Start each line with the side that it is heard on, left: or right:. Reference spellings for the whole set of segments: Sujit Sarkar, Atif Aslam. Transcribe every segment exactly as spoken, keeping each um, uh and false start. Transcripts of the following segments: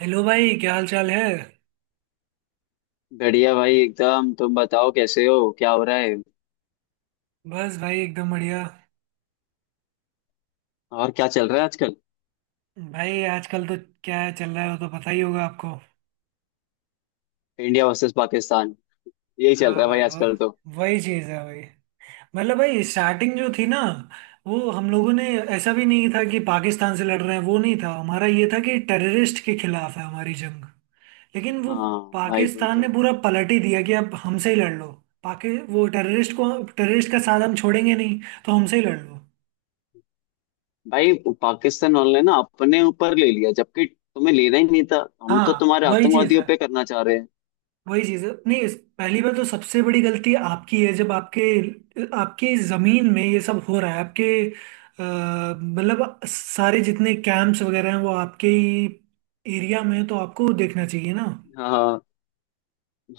right: Hello भाई, क्या हाल चाल है?
left: बढ़िया भाई एकदम। तुम बताओ कैसे हो, क्या हो रहा है?
right: बस भाई एकदम बढ़िया।
left: और क्या चल रहा है आजकल?
right: भाई आजकल तो क्या चल रहा है वो तो पता ही होगा आपको।
left: इंडिया वर्सेस पाकिस्तान, यही चल रहा
right: हाँ
left: है भाई
right: भाई वो
left: आजकल तो।
right: वही चीज़ है भाई। मतलब भाई स्टार्टिंग जो थी ना वो हम लोगों ने, ऐसा भी नहीं था कि पाकिस्तान से लड़ रहे हैं, वो नहीं था हमारा, ये था कि टेररिस्ट के खिलाफ है हमारी जंग। लेकिन वो
left: हाँ भाई, वही
right: पाकिस्तान ने
left: तो।
right: पूरा पलट ही दिया कि अब हमसे ही लड़ लो। पाकि वो टेररिस्ट को, टेररिस्ट का साथ हम छोड़ेंगे नहीं, तो हमसे ही लड़ लो।
left: भाई पाकिस्तान वाले ना अपने ऊपर ले लिया, जबकि तुम्हें लेना ही नहीं था। हम तो
right: हाँ
left: तुम्हारे
right: वही चीज़
left: आतंकवादियों
right: है।
left: पे करना चाह रहे हैं।
right: वही चीज है, नहीं इस- पहली बार तो सबसे बड़ी गलती आपकी है। जब आपके आपके जमीन में ये सब हो रहा है, आपके, अ, मतलब सारे जितने कैंप्स वगैरह हैं वो आपके ही एरिया में है, तो आपको देखना चाहिए ना।
left: हाँ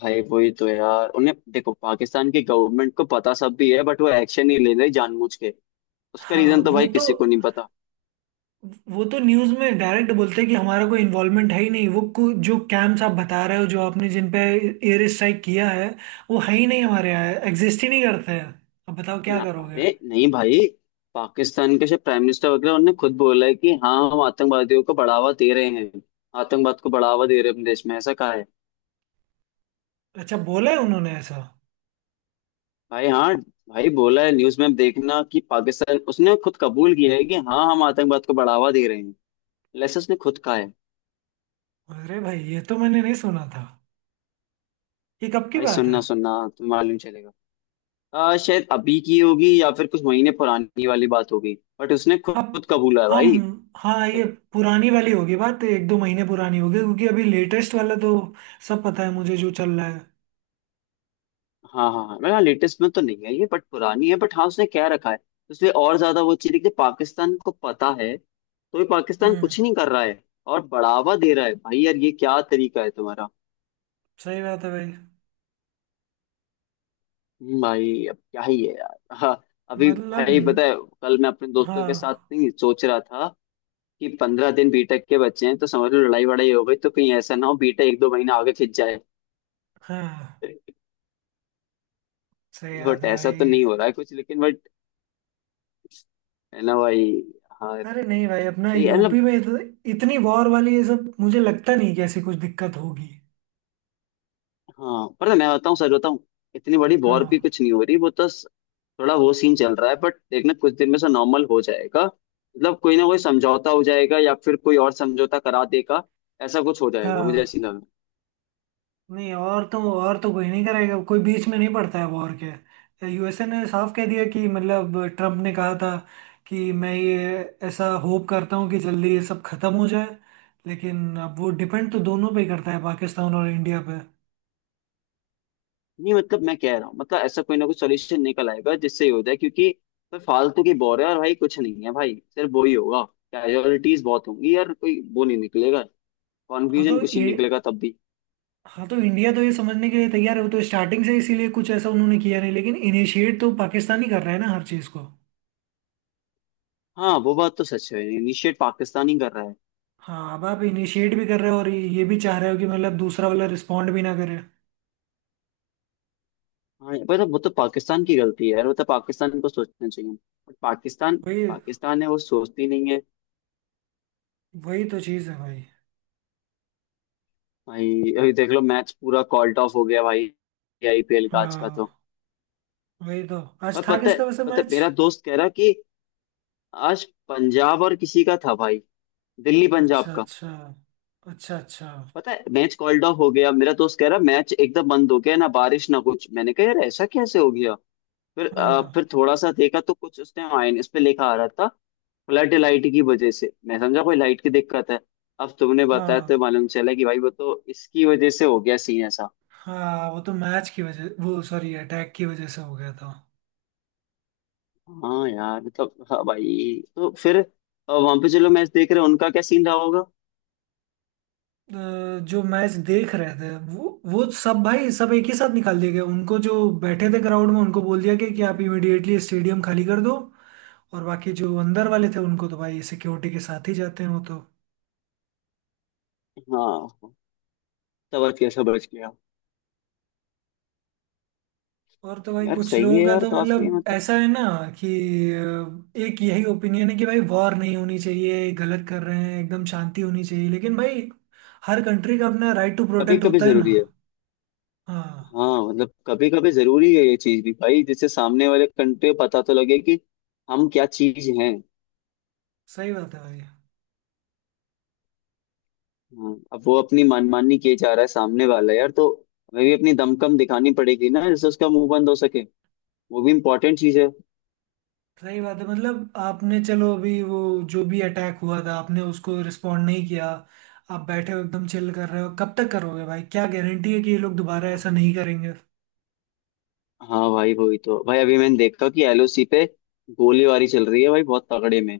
left: भाई, वही तो यार। उन्हें देखो, पाकिस्तान की गवर्नमेंट को पता सब भी है, बट वो एक्शन नहीं ले रही जानबूझ के। उसका
right: हाँ
left: रीजन तो
right: वो
left: भाई
right: तो
left: किसी को नहीं पता।
right: वो तो न्यूज़ में डायरेक्ट बोलते हैं कि हमारा कोई इन्वॉल्वमेंट है ही नहीं। वो को, जो कैंप्स आप बता रहे हो, जो आपने जिन पे एयर स्ट्राइक किया है, वो है ही नहीं हमारे यहाँ, एग्जिस्ट ही नहीं करते हैं। अब बताओ क्या
left: ना,
right: करोगे।
left: अरे नहीं भाई। पाकिस्तान के प्राइम मिनिस्टर वगैरह उन्होंने खुद बोला है कि हाँ हम आतंकवादियों को बढ़ावा दे रहे हैं, आतंकवाद को बढ़ावा दे रहे हैं अपने देश में, ऐसा कहा है।
right: अच्छा, बोला है उन्होंने ऐसा?
left: भाई हाँ, भाई बोला है न्यूज में। आप देखना कि पाकिस्तान उसने खुद कबूल किया है कि हाँ हम आतंकवाद को बढ़ावा दे रहे हैं, लेकिन उसने खुद कहा है।
right: अरे भाई ये तो मैंने नहीं सुना था। ये कब की
left: भाई
right: बात है?
left: सुनना सुनना, तुम्हें मालूम चलेगा। आ, शायद अभी की होगी या फिर कुछ महीने पुरानी वाली बात होगी। बट उसने खुद
right: अब
left: खुद कबूला है
right: हम
left: भाई।
right: हाँ, ये पुरानी वाली होगी बात, एक दो महीने पुरानी होगी, क्योंकि अभी लेटेस्ट वाला तो सब पता है मुझे जो चल रहा है।
left: हाँ हाँ हाँ, मेरा लेटेस्ट में तो नहीं है ये, बट पुरानी है। बट हाँ उसने क्या रखा है, इसलिए और ज्यादा वो चीज है कि पाकिस्तान को पता है तो भी पाकिस्तान
right: हम्म।
left: कुछ नहीं कर रहा है, और बढ़ावा दे रहा है। भाई यार, ये क्या तरीका है तुम्हारा?
right: सही बात है भाई।
left: हम्म, भाई अब क्या ही है यार। हाँ, अभी
right: मतलब,
left: भाई पता है, कल मैं अपने दोस्तों के साथ
right: हाँ
left: नहीं सोच रहा था कि पंद्रह दिन बीटेक के बच्चे हैं, तो समझ लो लड़ाई वड़ाई हो गई तो कहीं ऐसा ना हो बीटेक एक दो महीना आगे खिंच जाए।
right: हाँ सही बात
left: बट
right: है
left: ऐसा तो
right: भाई।
left: नहीं हो रहा है कुछ, लेकिन बट है ना भाई। हाँ
right: अरे नहीं भाई, अपना
left: तो ये-
right: यूपी
left: मतलब,
right: में इत, इतनी वॉर वाली ये सब मुझे लगता नहीं कि ऐसी कुछ दिक्कत होगी।
left: हाँ पर मैं बताऊँ, सच बताऊँ, इतनी बड़ी वॉर भी
right: हाँ
left: कुछ नहीं हो रही। वो तो स- थोड़ा वो सीन चल रहा है, बट देखना कुछ दिन में से नॉर्मल हो जाएगा। मतलब कोई ना कोई समझौता हो जाएगा, या फिर कोई और समझौता करा देगा। ऐसा कुछ हो जाएगा, मुझे
right: हाँ,
left: ऐसी लग रहा है।
right: नहीं और तो और तो कोई नहीं करेगा, कोई बीच में नहीं पड़ता है वॉर के। यूएसए ने साफ कह दिया कि, मतलब ट्रम्प ने कहा था कि मैं ये, ऐसा होप करता हूँ कि जल्दी ये सब खत्म हो जाए। लेकिन अब वो डिपेंड तो दोनों पे ही करता है, पाकिस्तान और इंडिया पे।
left: नहीं मतलब मैं कह रहा हूँ, मतलब ऐसा कोई ना कोई सोल्यूशन निकल आएगा जिससे ये हो जाए। क्योंकि तो फालतू की वॉर है और भाई कुछ नहीं है भाई, सिर्फ वो ही होगा। कैजुअलिटीज बहुत होंगी यार, कोई वो नहीं निकलेगा,
right: हाँ
left: कॉन्फ्यूजन
right: तो
left: कुछ
right: ये
left: नहीं निकलेगा तब भी।
right: हाँ तो इंडिया तो ये समझने के लिए तैयार है, वो तो स्टार्टिंग से इसीलिए कुछ ऐसा उन्होंने किया नहीं, लेकिन इनिशिएट तो पाकिस्तान ही कर रहा है ना हर चीज़ को।
left: हाँ वो बात तो सच है, इनिशिएट पाकिस्तान ही कर रहा है।
right: हाँ, अब आप इनिशिएट भी कर रहे हो और ये भी चाह रहे हो कि मतलब दूसरा वाला रिस्पॉन्ड भी ना करे।
left: हाँ पर वो तो पाकिस्तान की गलती है यार, वो तो पाकिस्तान को सोचना चाहिए। बट पाकिस्तान,
right: वही
left: पाकिस्तान है, वो सोचती नहीं है।
right: वही तो चीज़ है भाई।
left: भाई अभी देख लो मैच पूरा कॉल्ड ऑफ हो गया भाई, आईपीएल का आज का तो।
right: हाँ वही तो। आज
left: पर
right: था
left: पता है,
right: किसका वैसे
left: पता है
right: मैच?
left: मेरा दोस्त कह रहा कि आज पंजाब और किसी का था भाई, दिल्ली पंजाब
right: अच्छा
left: का।
right: अच्छा। अच्छा अच्छा।
left: पता है मैच कॉल्ड ऑफ हो गया, मेरा दोस्त कह रहा मैच एकदम बंद हो गया ना, बारिश ना कुछ। मैंने कहा यार ऐसा कैसे हो गया? फिर अ,
right: हाँ
left: फिर थोड़ा सा देखा तो कुछ उसने माइनस पे लिखा आ रहा था, फ्लड लाइट की वजह से। मैं समझा कोई लाइट की दिक्कत है। अब तुमने बताया तो
right: हाँ
left: मालूम चला कि भाई वो तो इसकी वजह से हो गया सीन ऐसा।
right: हाँ, वो तो मैच की वजह, वो सॉरी, अटैक की वजह से हो गया था।
left: हाँ यार मतलब, हाँ भाई, तो फिर वहां पे चलो मैच देख रहे हैं, उनका क्या सीन रहा होगा?
right: अ, जो मैच देख रहे थे वो वो सब, भाई सब एक ही साथ निकाल दिए गए उनको, जो बैठे थे क्राउड में उनको बोल दिया गया कि आप इमिडिएटली स्टेडियम खाली कर दो। और बाकी जो अंदर वाले थे उनको तो भाई सिक्योरिटी के साथ ही जाते हैं वो तो।
left: हाँ, तब कैसा बच गया?
right: और तो भाई
left: यार
right: कुछ
left: सही
right: लोगों
left: है
right: का
left: यार,
right: तो
left: काफी
right: मतलब
left: मतलब
right: ऐसा है ना कि अ, एक यही ओपिनियन है कि भाई वॉर नहीं होनी चाहिए, गलत कर रहे हैं, एकदम शांति होनी चाहिए, लेकिन भाई हर कंट्री का अपना राइट टू
left: कभी
right: प्रोटेक्ट
left: कभी
right: होता है ना।
left: जरूरी है।
right: हाँ
left: हाँ मतलब कभी कभी जरूरी है ये चीज भी भाई, जिससे सामने वाले कंट्री को पता तो लगे कि हम क्या चीज हैं।
right: सही बात है भाई।
left: हाँ, अब वो अपनी मनमानी किए जा रहा है सामने वाला यार, तो हमें भी अपनी दमकम दिखानी पड़ेगी ना, जिससे उसका मुंह बंद हो सके। वो भी इम्पोर्टेंट चीज है।
right: सही बात है। मतलब आपने, चलो अभी वो जो भी अटैक हुआ था आपने उसको रिस्पोंड नहीं किया, आप बैठे हो एकदम चिल कर रहे हो, कब तक करोगे भाई? क्या गारंटी है कि ये लोग दोबारा ऐसा नहीं करेंगे?
left: हाँ भाई वही तो, भाई अभी मैंने देखा कि एलओसी पे गोलीबारी चल रही है भाई बहुत तगड़े में।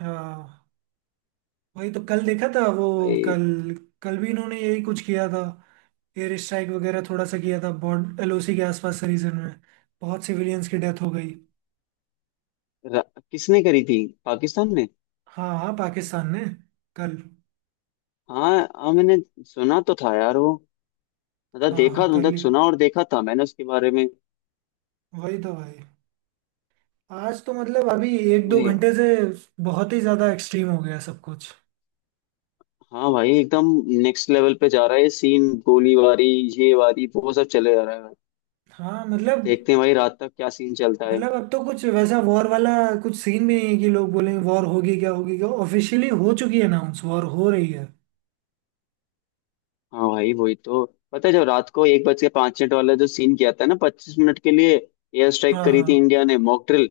right: हाँ वही तो, कल देखा था वो।
left: भाई
right: कल कल भी इन्होंने यही कुछ किया था, एयर स्ट्राइक वगैरह थोड़ा सा किया था बॉर्ड एलओसी के आसपास के रीजन में, बहुत सिविलियंस की डेथ हो गई।
left: र- किसने करी थी? पाकिस्तान ने?
right: हाँ हाँ पाकिस्तान ने, कल।
left: हाँ हाँ, मैंने सुना तो था यार वो, मतलब
right: हाँ
left: देखा,
right: हाँ, कल
left: मतलब
right: ही
left: सुना और देखा था मैंने उसके बारे में।
right: वही तो भाई। आज तो मतलब, अभी एक दो
left: अरे यार,
right: घंटे से बहुत ही ज्यादा एक्सट्रीम हो गया सब कुछ।
left: हाँ भाई एकदम नेक्स्ट लेवल पे जा रहा है सीन। गोलीबारी ये वारी वो सब चले जा रहा है।
right: हाँ मतलब
left: देखते हैं भाई रात तक क्या सीन चलता है।
right: मतलब अब तो कुछ वैसा वॉर वाला कुछ सीन भी नहीं है कि लोग बोलेंगे वॉर होगी क्या होगी क्या, ऑफिशियली हो चुकी है, अनाउंस, वॉर हो रही है।
left: हाँ भाई वही तो। पता है जब रात को एक बज के पाँच मिनट वाला जो सीन किया था ना, पच्चीस मिनट के लिए एयर स्ट्राइक
right: हाँ
left: करी थी
right: हाँ
left: इंडिया ने, मॉक ड्रिल।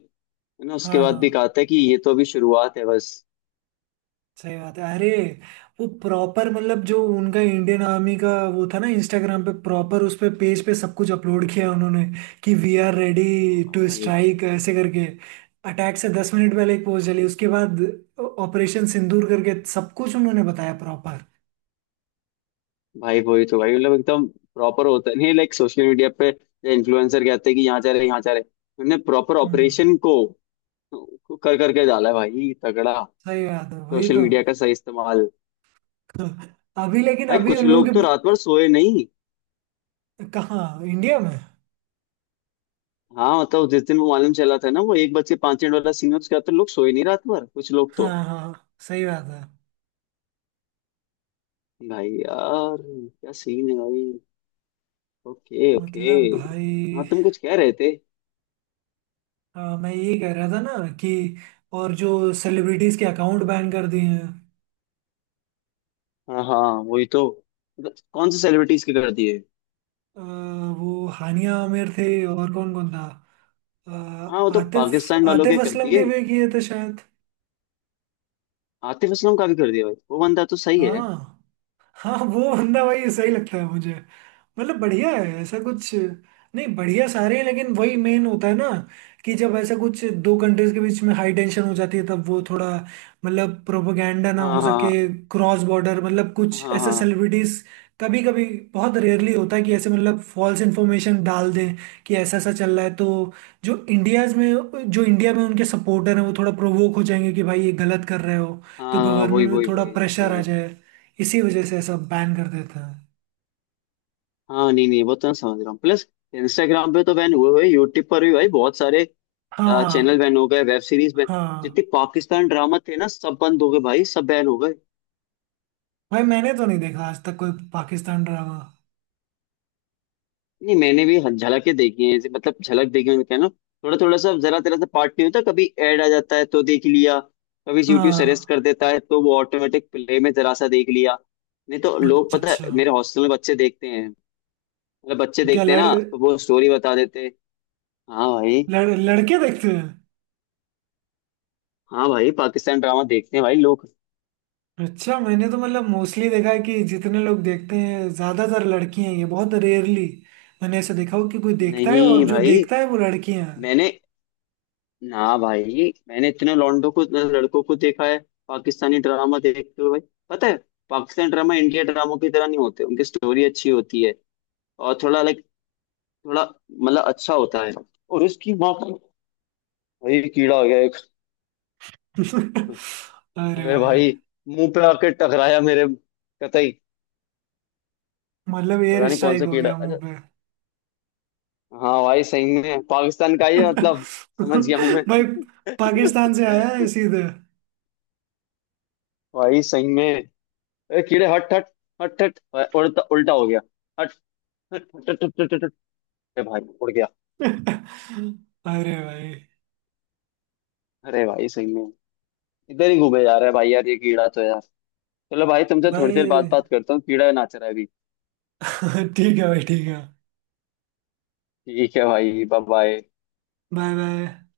left: है ना? उसके
right: हाँ।
left: बाद भी
right: हाँ
left: कहा था कि ये तो अभी शुरुआत है बस।
right: सही बात है। अरे वो प्रॉपर, मतलब जो उनका इंडियन आर्मी का वो था ना, इंस्टाग्राम पे प्रॉपर उस पे, पेज पे सब कुछ अपलोड किया उन्होंने कि वी आर रेडी टू
left: भाई
right: स्ट्राइक ऐसे करके। अटैक से दस मिनट पहले एक पोस्ट चली, उसके बाद ऑपरेशन सिंदूर करके सब कुछ उन्होंने बताया प्रॉपर।
left: भाई वही तो भाई, मतलब एकदम प्रॉपर होता है। नहीं लाइक, सोशल मीडिया पे इन्फ्लुएंसर कहते हैं कि यहाँ जा रहे यहाँ जा रहे। उन्होंने प्रॉपर ऑपरेशन
right: हम्म।
left: को को कर करके डाला है भाई तगड़ा।
right: सही बात है, वही
left: सोशल
right: तो।
left: मीडिया का सही इस्तेमाल।
right: अभी लेकिन
left: भाई
right: अभी
left: कुछ
right: उन लोग,
left: लोग तो रात भर सोए नहीं।
right: कहाँ इंडिया में?
left: हाँ मतलब जिस दिन वो मालूम चला था ना, वो एक बज के पांच मिनट वाला सीन, उसके बाद तो लोग सोए नहीं रात भर, कुछ लोग तो।
right: हाँ हाँ सही बात है।
left: भाई यार क्या सीन है भाई। Okay okay.
right: मतलब भाई,
left: हाँ तुम कुछ कह रहे थे?
right: हाँ मैं यही कह रहा था ना कि, और जो सेलिब्रिटीज के अकाउंट बैन कर दिए हैं।
left: हाँ हाँ वही तो, मतलब कौन से सेलिब्रिटीज के कर दिए?
right: अ, वो हानिया आमिर थे और कौन कौन था, अ,
left: हाँ वो तो
right: आतिफ
left: पाकिस्तान वालों के
right: आतिफ
left: कर
right: असलम के
left: दिए।
right: भी किए थे शायद।
left: आतिफ असलम का भी कर दिया भाई, वो बंदा तो सही है।
right: हाँ हाँ वो बंदा भाई सही लगता है मुझे। मतलब बढ़िया है, ऐसा कुछ। नहीं, बढ़िया सारे हैं, लेकिन वही मेन होता है ना कि जब ऐसा कुछ दो कंट्रीज के बीच में हाई टेंशन हो जाती है, तब वो थोड़ा, मतलब, प्रोपोगंडा ना
left: हाँ
right: हो सके
left: हाँ
right: क्रॉस बॉर्डर, मतलब कुछ
left: हाँ
right: ऐसे
left: हाँ
right: सेलिब्रिटीज कभी कभी, बहुत रेयरली होता है कि ऐसे मतलब फॉल्स इन्फॉर्मेशन डाल दें कि ऐसा ऐसा चल रहा है, तो जो इंडियाज में जो इंडिया में उनके सपोर्टर हैं वो थोड़ा प्रोवोक हो जाएंगे कि भाई ये गलत कर रहे हो। तो
left: हाँ, वही
right: गवर्नमेंट में
left: वही
right: थोड़ा
left: वही
right: प्रेशर आ
left: वही।
right: जाए, इसी वजह से सब बैन कर देते हैं।
left: हाँ नहीं नहीं, वो तो मैं समझ रहा हूँ। प्लस इंस्टाग्राम पे तो बैन हुए हुए, यूट्यूब पर भी भाई बहुत सारे अ, चैनल
right: हाँ
left: बैन हो गए, वेब सीरीज बैन।
right: हाँ हाँ।
left: जितने पाकिस्तान ड्रामा थे ना, सब बंद हो गए भाई, सब बैन हो गए।
right: भाई मैंने तो नहीं देखा आज तक कोई पाकिस्तान ड्रामा।
left: नहीं मैंने भी हं- झलकें देखी हैं ऐसे, मतलब झलक देखी है कहना। थोड़ा थोड़ा सा जरा तेरा सा पार्ट, नहीं होता, कभी ऐड आ जाता है तो देख लिया। कभी यूट्यूब सजेस्ट
right: हाँ
left: कर देता है तो वो ऑटोमेटिक प्ले में जरा सा देख लिया। नहीं तो लोग,
right: अच्छा
left: पता है
right: अच्छा।
left: मेरे हॉस्टल में बच्चे देखते हैं। मतलब बच्चे
right: क्या
left: देखते हैं
right: लड़,
left: ना, तो वो स्टोरी बता देते हैं। हाँ भाई।
right: लड़ लड़के देखते हैं?
left: हाँ भाई पाकिस्तान ड्रामा देखते हैं भाई लोग।
right: अच्छा, मैंने तो मतलब मोस्टली देखा है कि जितने लोग देखते हैं ज्यादातर लड़की हैं, ये बहुत रेयरली मैंने ऐसा देखा हो कि कोई देखता है, और
left: नहीं
right: जो
left: भाई
right: देखता है वो लड़कियां हैं।
left: मैंने, हाँ भाई मैंने इतने लौंडों को, लड़कों को देखा है पाकिस्तानी ड्रामा देखते हुए। पता है पाकिस्तान ड्रामा इंडिया ड्रामों की तरह नहीं होते, उनकी स्टोरी अच्छी होती है। और थोड़ा लाइक, थोड़ा मतलब अच्छा होता है। और इसकी माँ का, भाई कीड़ा हो गया एक।
right: अरे
left: अरे
right: भाई।
left: भाई, मुंह पे आके टकराया मेरे, कतई।
right: मतलब एयर
left: पता नहीं कौन
right: स्ट्राइक
left: सा
right: हो
left: कीड़ा है।
right: गया
left: अच्छा
right: मुंह पे।
left: हाँ भाई सही में पाकिस्तान का ही है, मतलब समझ गया हूँ मैं।
right: भाई पाकिस्तान से आया है सीधे।
left: भाई सही में, अरे कीड़े हट हट, हट हट, उल्टा उल्टा हो गया, हट। अरे भाई उड़ गया।
right: अरे भाई,
left: अरे भाई सही में, इधर ही घूमे जा रहा है भाई यार ये कीड़ा तो यार। चलो भाई, तुमसे थोड़ी देर बाद
right: भाई।
left: बात करता हूँ, कीड़ा नाच रहा है अभी।
right: ठीक है भाई, ठीक है।
left: ठीक है भाई, बाय बाय।
right: Bye bye.